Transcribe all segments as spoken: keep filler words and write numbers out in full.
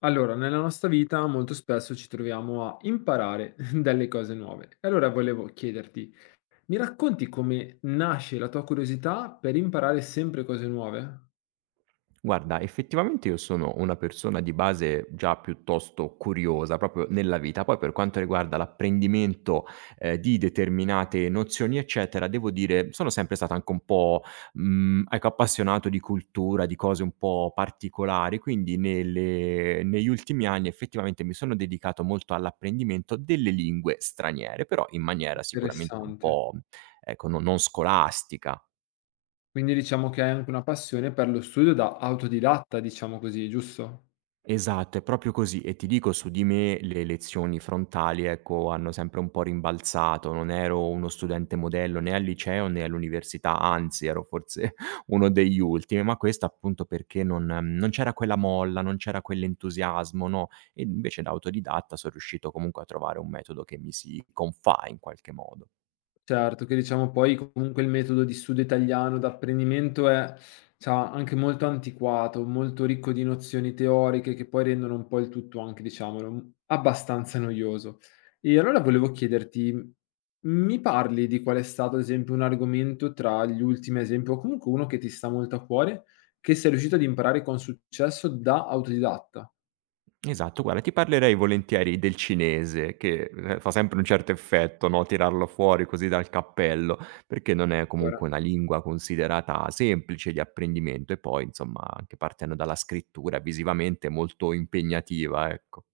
Allora, nella nostra vita molto spesso ci troviamo a imparare delle cose nuove. E allora volevo chiederti, mi racconti come nasce la tua curiosità per imparare sempre cose nuove? Guarda, effettivamente io sono una persona di base già piuttosto curiosa proprio nella vita. Poi per quanto riguarda l'apprendimento, ehm, di determinate nozioni, eccetera, devo dire sono sempre stato anche un po', mhmm, ecco, appassionato di cultura, di cose un po' particolari, quindi nelle negli ultimi anni effettivamente mi sono dedicato molto all'apprendimento delle lingue straniere, però in maniera sicuramente un Interessante. po', ecco, no non scolastica. Quindi diciamo che hai anche una passione per lo studio da autodidatta, diciamo così, giusto? Esatto, è proprio così e ti dico su di me le lezioni frontali, ecco, hanno sempre un po' rimbalzato. Non ero uno studente modello né al liceo né all'università, anzi ero forse uno degli ultimi, ma questo appunto perché non non c'era quella molla, non c'era quell'entusiasmo, no, e invece da autodidatta son riuscito comunque a trovare un metodo che mi si confà in qualche modo. Certo, che diciamo poi comunque il metodo di studio italiano d'apprendimento è c'ha anche molto antiquato, molto ricco di nozioni teoriche che poi rendono un po' il tutto anche, diciamolo, mhmm, abbastanza noioso. E allora volevo chiederti, mhmm, mi parli di qual è stato, ad esempio, un argomento tra gli ultimi, ad esempio, o comunque uno che ti sta molto a cuore, che sei riuscito ad imparare con successo da autodidatta? Esatto, guarda ti parlerei volentieri del cinese che, ehm, fa sempre un certo effetto, no, tirarlo fuori così dal cappello, perché non è Ora comunque una lingua considerata semplice di apprendimento e poi insomma anche partendo dalla scrittura visivamente è molto impegnativa, ecco.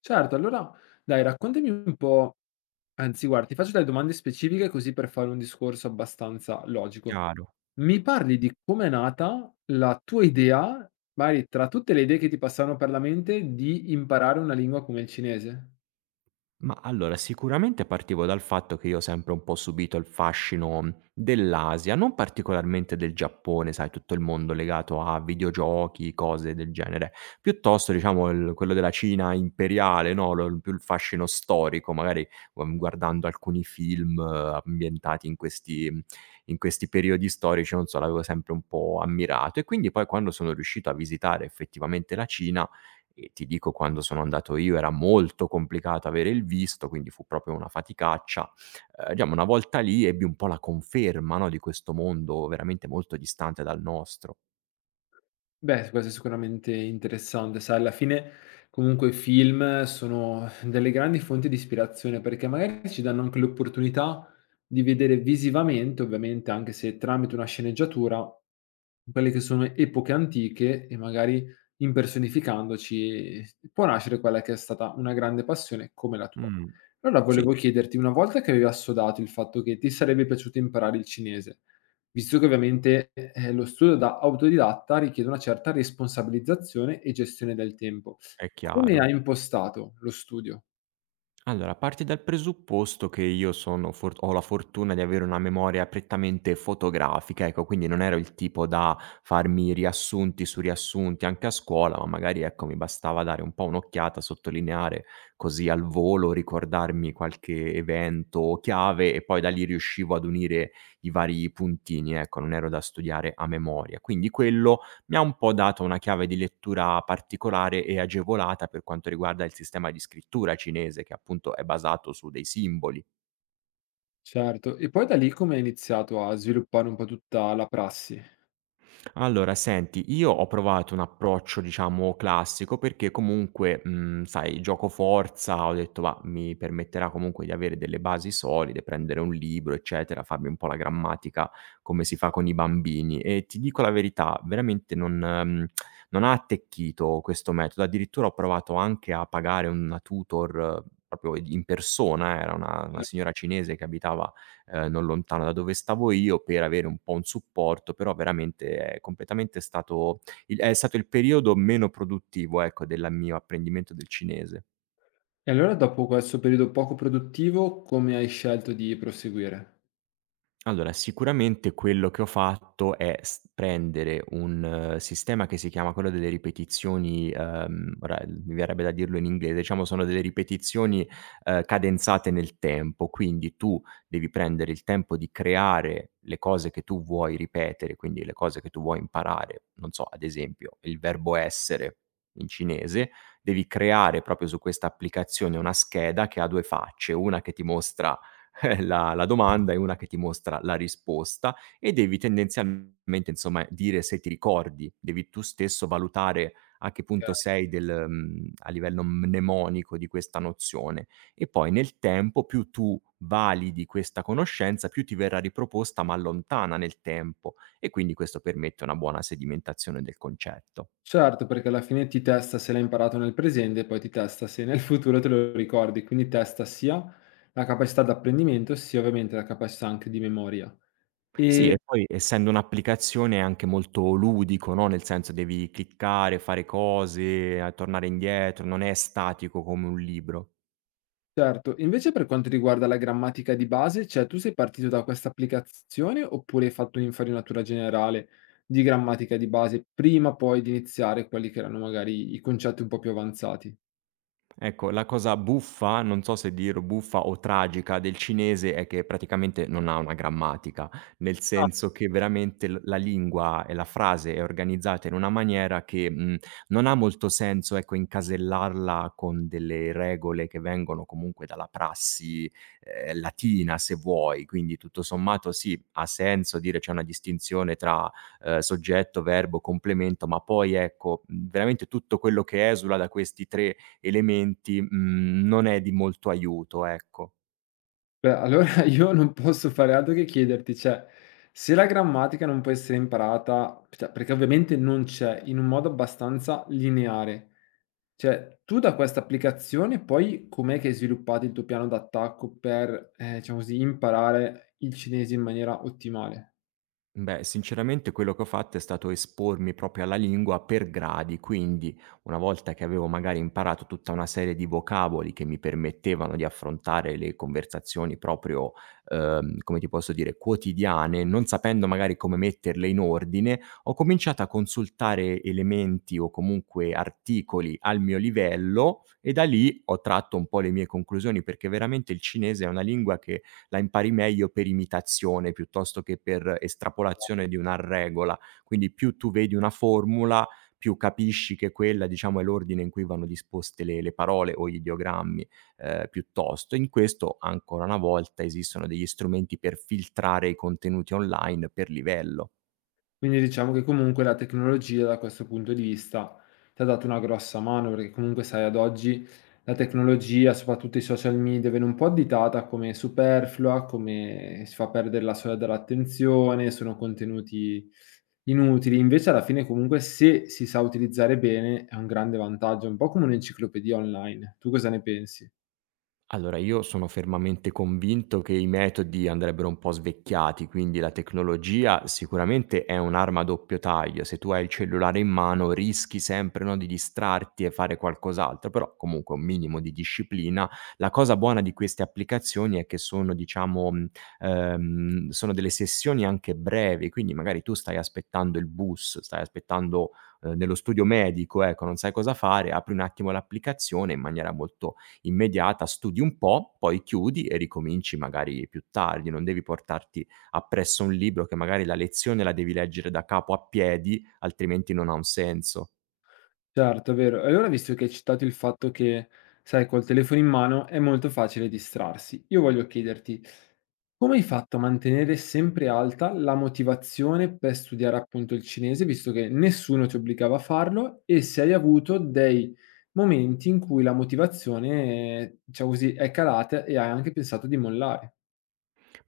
certo, allora dai raccontami un po'. Anzi guarda, ti faccio delle domande specifiche così per fare un discorso abbastanza logico. Chiaro. Mi parli di com'è nata la tua idea, magari tra tutte le idee che ti passarono per la mente, di imparare una lingua come il cinese? Ma allora, sicuramente partivo dal fatto che io ho sempre un po' subito il fascino dell'Asia, non particolarmente del Giappone, sai, tutto il mondo legato a videogiochi, cose del genere, piuttosto diciamo il- quello della Cina imperiale, no? Lo- più il fascino storico, magari um, guardando alcuni film eh, ambientati in questi, in questi periodi storici, non so, l'avevo sempre un po' ammirato e quindi poi quando sono riuscito a visitare effettivamente la Cina e ti dico quando sono andato io era molto complicato avere il visto, quindi fu proprio una faticaccia. Ehm, diciamo una volta lì ebbi un po' la conferma, no, di questo mondo veramente molto distante dal nostro. Beh, questo è sicuramente interessante, sai, alla fine comunque i film sono delle grandi fonti di ispirazione perché magari ci danno anche l'opportunità di vedere visivamente, ovviamente anche se tramite una sceneggiatura, quelle che sono epoche antiche e magari impersonificandoci può nascere quella che è stata una grande passione come la tua. Mh, Allora sì, volevo chiederti, una volta che avevi assodato il fatto che ti sarebbe piaciuto imparare il cinese, visto che ovviamente, ehm, lo studio da autodidatta richiede una certa responsabilizzazione e gestione del tempo. è Come hai chiaro. impostato lo studio? Allora, parti dal presupposto che io sono for ho la fortuna di avere una memoria prettamente fotografica, ecco, quindi non ero il tipo da farmi riassunti su riassunti anche a scuola, ma magari, ecco, mi bastava dare un po' un'occhiata, sottolineare così al volo, ricordarmi qualche evento o chiave e poi da lì riuscivo ad unire i vari puntini, ecco, non ero da studiare a memoria. Quindi quello mi ha un po' dato una chiave di lettura particolare e agevolata per quanto riguarda il sistema di scrittura cinese, che appunto è basato su dei simboli. Certo, e poi da lì come hai iniziato a sviluppare un po' tutta la prassi? Allora, senti, io ho provato un approccio, diciamo, classico perché comunque, mhmm, sai, gioco forza, ho detto: "Va, mi permetterà comunque di avere delle basi solide, prendere un libro, eccetera, farmi un po' la grammatica come si fa con i bambini." E ti dico la verità, veramente non mhmm, non ha attecchito questo metodo. Addirittura ho provato anche a pagare una tutor eh, proprio in persona, era una una Certo. signora cinese che abitava ehm, non lontano da dove stavo io, per avere un po' un supporto, però veramente è completamente stato il è stato il periodo meno produttivo, ecco, della mio apprendimento del cinese. E allora dopo questo periodo poco produttivo, come hai scelto di proseguire? Allora, sicuramente quello che ho fatto è s prendere un eh, sistema che si chiama quello delle ripetizioni, ehm, ora mi verrebbe da dirlo in inglese, diciamo sono delle ripetizioni, ehm, cadenzate nel tempo, quindi tu devi prendere il tempo di creare le cose che tu vuoi ripetere, quindi le cose che tu vuoi imparare. Non so, ad esempio, il verbo essere in cinese, devi creare proprio su questa applicazione una scheda che ha due facce, una che ti mostra eh, la la domanda e una che ti mostra la risposta e devi tendenzialmente, insomma, dire se ti ricordi. Devi tu stesso valutare a che punto Okay. sei del mhmm, a livello mnemonico di questa nozione. E poi nel tempo più tu validi questa conoscenza, più ti verrà riproposta ma lontana nel tempo e quindi questo permette una buona sedimentazione del concetto. Certo, perché alla fine ti testa se l'hai imparato nel presente e poi ti testa se nel futuro te lo ricordi, quindi testa sia la capacità d'apprendimento, sia ovviamente la capacità anche di memoria. Sì, E e poi essendo un'applicazione è anche molto ludico, no, nel senso devi cliccare, fare cose, a tornare indietro, non è statico come un libro. certo, invece per quanto riguarda la grammatica di base, cioè tu sei partito da questa applicazione oppure hai fatto un'infarinatura generale di grammatica di base prima poi di iniziare quelli che erano magari i concetti un po' più avanzati? Ecco, la cosa buffa, non so se dirlo buffa o tragica, del cinese è che praticamente non ha una grammatica, nel Ah. senso che veramente l la lingua e la frase è organizzata in una maniera che, mhmm, non ha molto senso, ecco, incasellarla con delle regole che vengono comunque dalla prassi, ehm, latina se vuoi. Quindi tutto sommato sì, ha senso dire c'è una distinzione tra, ehm, soggetto, verbo, complemento, ma poi ecco, mhmm, veramente tutto quello che esula da questi tre elementi, mhmm, non è di molto aiuto, ecco. Beh, allora io non posso fare altro che chiederti, cioè, se la grammatica non può essere imparata, cioè, perché ovviamente non c'è, in un modo abbastanza lineare, cioè, tu da questa applicazione poi com'è che hai sviluppato il tuo piano d'attacco per, ehm, diciamo così, imparare il cinese in maniera ottimale? Beh, sinceramente quello che ho fatto è stato espormi proprio alla lingua per gradi, quindi una volta che avevo magari imparato tutta una serie di vocaboli che mi permettevano di affrontare le conversazioni proprio, ehm, come ti posso dire, quotidiane, non sapendo magari come metterle in ordine, ho cominciato a consultare elementi o comunque articoli al mio livello e da lì ho tratto un po' le mie conclusioni, perché veramente il cinese è una lingua che la impari meglio per imitazione piuttosto che per estrapolazione di una regola. Quindi più tu vedi una formula, più capisci che quella, diciamo, è l'ordine in cui vanno disposte le le parole o gli ideogrammi, ehm, piuttosto. In questo, ancora una volta, esistono degli strumenti per filtrare i contenuti online per livello. Quindi diciamo che comunque la tecnologia da questo punto di vista ti ha dato una grossa mano, perché comunque sai ad oggi la tecnologia, soprattutto i social media, viene un po' additata come superflua, come si fa perdere la soglia dell'attenzione, sono contenuti inutili. Invece alla fine comunque se si sa utilizzare bene è un grande vantaggio, un po' come un'enciclopedia online. Tu cosa ne pensi? Allora, io sono fermamente convinto che i metodi andrebbero un po' svecchiati, quindi la tecnologia sicuramente è un'arma a doppio taglio. Se tu hai il cellulare in mano rischi sempre, no, di distrarti e fare qualcos'altro, però comunque un minimo di disciplina. La cosa buona di queste applicazioni è che sono, diciamo, mh, ehm, sono delle sessioni anche brevi, quindi magari tu stai aspettando il bus, stai aspettando eh, nello studio medico, ecco, non sai cosa fare, apri un attimo l'applicazione in maniera molto immediata, studi un po', poi chiudi e ricominci magari più tardi, non devi portarti appresso un libro che magari la lezione la devi leggere da capo a piedi, altrimenti non ha un senso. Certo, è vero. E allora visto che hai citato il fatto che, sai, col telefono in mano è molto facile distrarsi, io voglio chiederti: come hai fatto a mantenere sempre alta la motivazione per studiare appunto il cinese, visto che nessuno ti obbligava a farlo, e se hai avuto dei momenti in cui la motivazione, eh, diciamo così, è calata e hai anche pensato di mollare?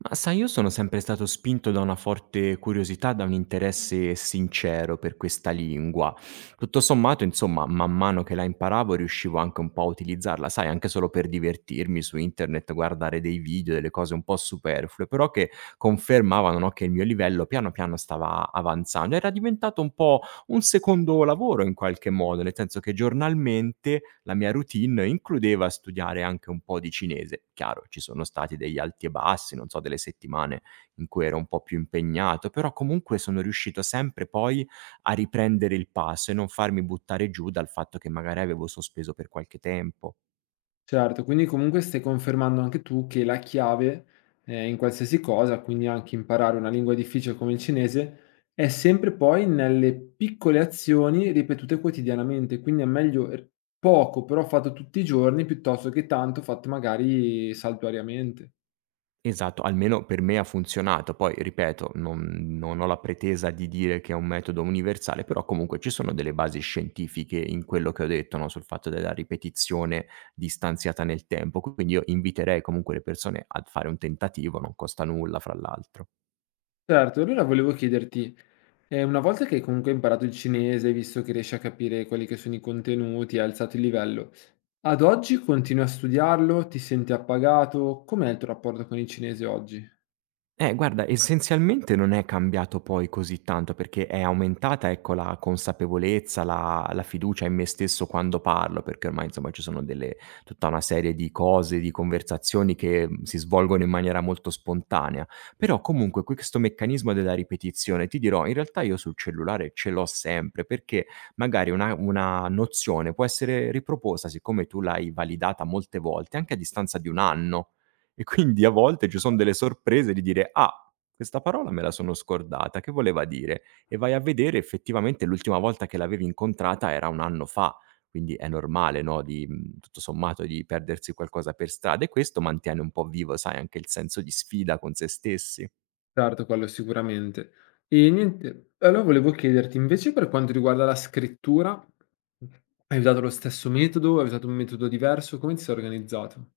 Ma sai, io sono sempre stato spinto da una forte curiosità, da un interesse sincero per questa lingua. Tutto sommato, insomma, man mano che la imparavo riuscivo anche un po' a utilizzarla, sai, anche solo per divertirmi su internet, guardare dei video, delle cose un po' superflue, però che confermavano, no, che il mio livello piano piano stava avanzando. Era diventato un po' un secondo lavoro in qualche modo, nel senso che giornalmente la mia routine includeva studiare anche un po' di cinese. Chiaro, ci sono stati degli alti e bassi, non so, delle settimane in cui ero un po' più impegnato, però comunque sono riuscito sempre poi a riprendere il passo e non farmi buttare giù dal fatto che magari avevo sospeso per qualche tempo. Certo, quindi comunque stai confermando anche tu che la chiave, ehm, in qualsiasi cosa, quindi anche imparare una lingua difficile come il cinese, è sempre poi nelle piccole azioni ripetute quotidianamente, quindi è meglio r poco però fatto tutti i giorni, piuttosto che tanto fatto magari saltuariamente. Esatto, almeno per me ha funzionato. Poi ripeto, non non ho la pretesa di dire che è un metodo universale, però comunque ci sono delle basi scientifiche in quello che ho detto, no, sul fatto della ripetizione distanziata nel tempo. Quindi io inviterei comunque le persone a fare un tentativo, non costa nulla fra l'altro. Certo, e allora volevo chiederti, ehm, una volta che comunque hai comunque imparato il cinese, hai visto che riesci a capire quelli che sono i contenuti, hai alzato il livello, ad oggi continui a studiarlo? Ti senti appagato? Com'è il tuo rapporto con il cinese oggi? Eh, guarda, essenzialmente non è cambiato poi così tanto, perché è aumentata, ecco, la consapevolezza, la la fiducia in me stesso quando parlo, perché ormai insomma ci sono delle tutta una serie di cose, di conversazioni che, mhmm, si svolgono in maniera molto spontanea. Però comunque questo meccanismo della ripetizione, ti dirò, in realtà io sul cellulare ce l'ho sempre, perché magari una una nozione può essere riproposta, siccome tu l'hai validata molte volte, anche a distanza di un anno. E quindi a volte ci son delle sorprese di dire: "Ah, questa parola me la sono scordata, che voleva dire?" E vai a vedere effettivamente l'ultima volta che l'avevi incontrata era un anno fa, quindi è normale, no, di mhmm, tutto sommato di perdersi qualcosa per strada e questo mantiene un po' vivo, sai, anche il senso di sfida con sé stessi. Certo, quello sicuramente. E niente, allora volevo chiederti invece per quanto riguarda la scrittura, hai usato lo stesso metodo? Hai usato un metodo diverso? Come ti sei organizzato?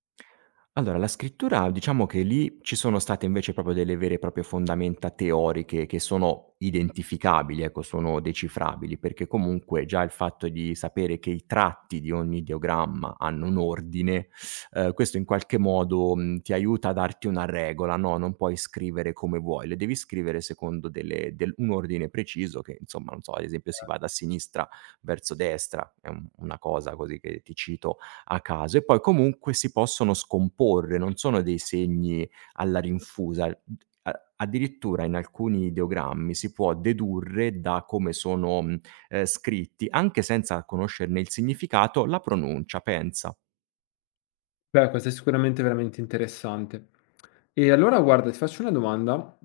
Allora, la scrittura diciamo che lì ci sono state invece proprio delle vere e proprie fondamenta teoriche che sono identificabili, ecco, sono decifrabili, perché comunque già il fatto di sapere che i tratti di ogni ideogramma hanno un ordine, ehm, questo in qualche modo, mhmm, ti aiuta a darti una regola, no, non puoi scrivere come vuoi, le devi scrivere secondo delle del un ordine preciso che insomma, non so, ad esempio si va da sinistra verso destra, è un una cosa così che ti cito a caso e poi comunque si possono scomporre, non sono dei segni alla rinfusa. D a addirittura in alcuni ideogrammi si può dedurre da come sono, mhmm, ehm, scritti, anche senza conoscerne il significato, la pronuncia, pensa. Beh, questo è sicuramente veramente interessante. E allora guarda, ti faccio una domanda.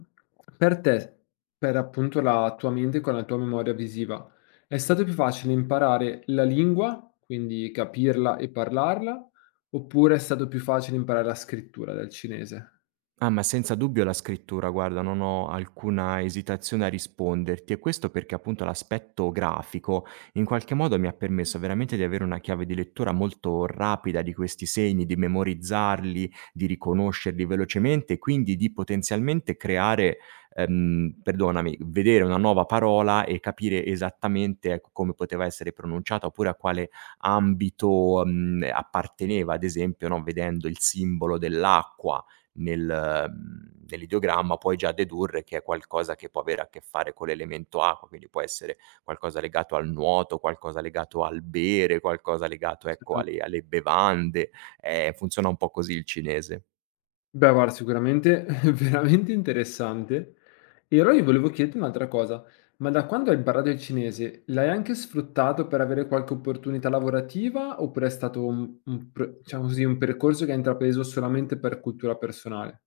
Per te, per appunto la tua mente con la tua memoria visiva, è stato più facile imparare la lingua, quindi capirla e parlarla, oppure è stato più facile imparare la scrittura del cinese? Ah, ma senza dubbio la scrittura, guarda, non ho alcuna esitazione a risponderti e questo perché appunto l'aspetto grafico in qualche modo mi ha permesso veramente di avere una chiave di lettura molto rapida di questi segni, di memorizzarli, di riconoscerli velocemente e quindi di potenzialmente creare, ehm, perdonami, vedere una nuova parola e capire esattamente ecco, come poteva essere pronunciata oppure a quale ambito mm, apparteneva, ad esempio, no, vedendo il simbolo dell'acqua nel mhmm, nell'ideogramma puoi già dedurre che è qualcosa che può avere a che fare con l'elemento acqua, quindi può essere qualcosa legato al nuoto, qualcosa legato al bere, qualcosa legato, ecco, Cioè, alle alle bevande. Ehm, funziona un po' così il cinese. beh, guarda sicuramente veramente interessante. E allora io volevo chiederti un'altra cosa, ma da quando hai imparato il cinese, l'hai anche sfruttato per avere qualche opportunità lavorativa oppure è stato un un pr diciamo così, un percorso che hai intrapreso solamente per cultura personale?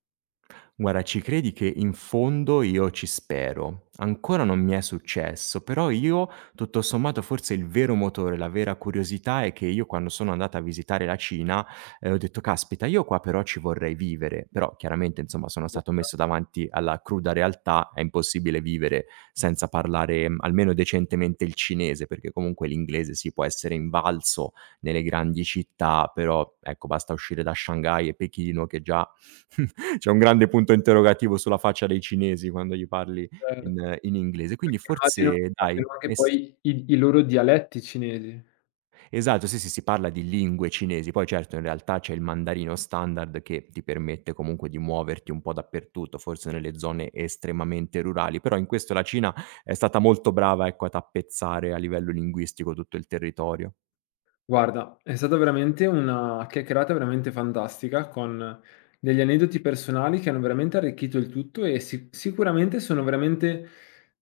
Guarda, ci credi che in fondo io ci spero. Ancora non mi è successo, però io, tutto sommato, forse il vero motore, la vera curiosità è che io quando sono andato a visitare la Cina, ehm, ho detto: "Caspita, io qua però ci vorrei vivere". Però chiaramente, insomma, sono stato messo davanti alla cruda realtà, è impossibile vivere senza parlare, mhmm, almeno decentemente il cinese, perché comunque l'inglese sì, può essere invalso nelle grandi città, però ecco, basta uscire da Shanghai e Pechino che già c'è un grande punto interrogativo sulla faccia dei cinesi quando gli parli Certo, in in inglese. Quindi immagino forse dai, abbiano anche es poi i i loro dialetti cinesi. esatto, sì, sì, si parla di lingue cinesi, poi certo in realtà c'è il mandarino standard che ti permette comunque di muoverti un po' dappertutto, forse nelle zone estremamente rurali, però in questo la Cina è stata molto brava, ecco, a tappezzare a livello linguistico tutto il territorio. Guarda, è stata veramente una chiacchierata veramente fantastica con degli aneddoti personali che hanno veramente arricchito il tutto e si- sicuramente sono veramente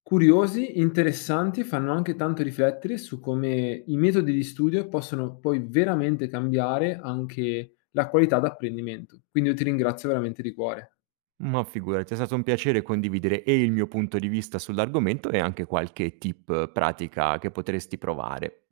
curiosi, interessanti e fanno anche tanto riflettere su come i metodi di studio possono poi veramente cambiare anche la qualità d'apprendimento. Quindi io ti ringrazio veramente di cuore. Ma figurati, è stato un piacere condividere e il mio punto di vista sull'argomento e anche qualche tip pratica che potresti provare.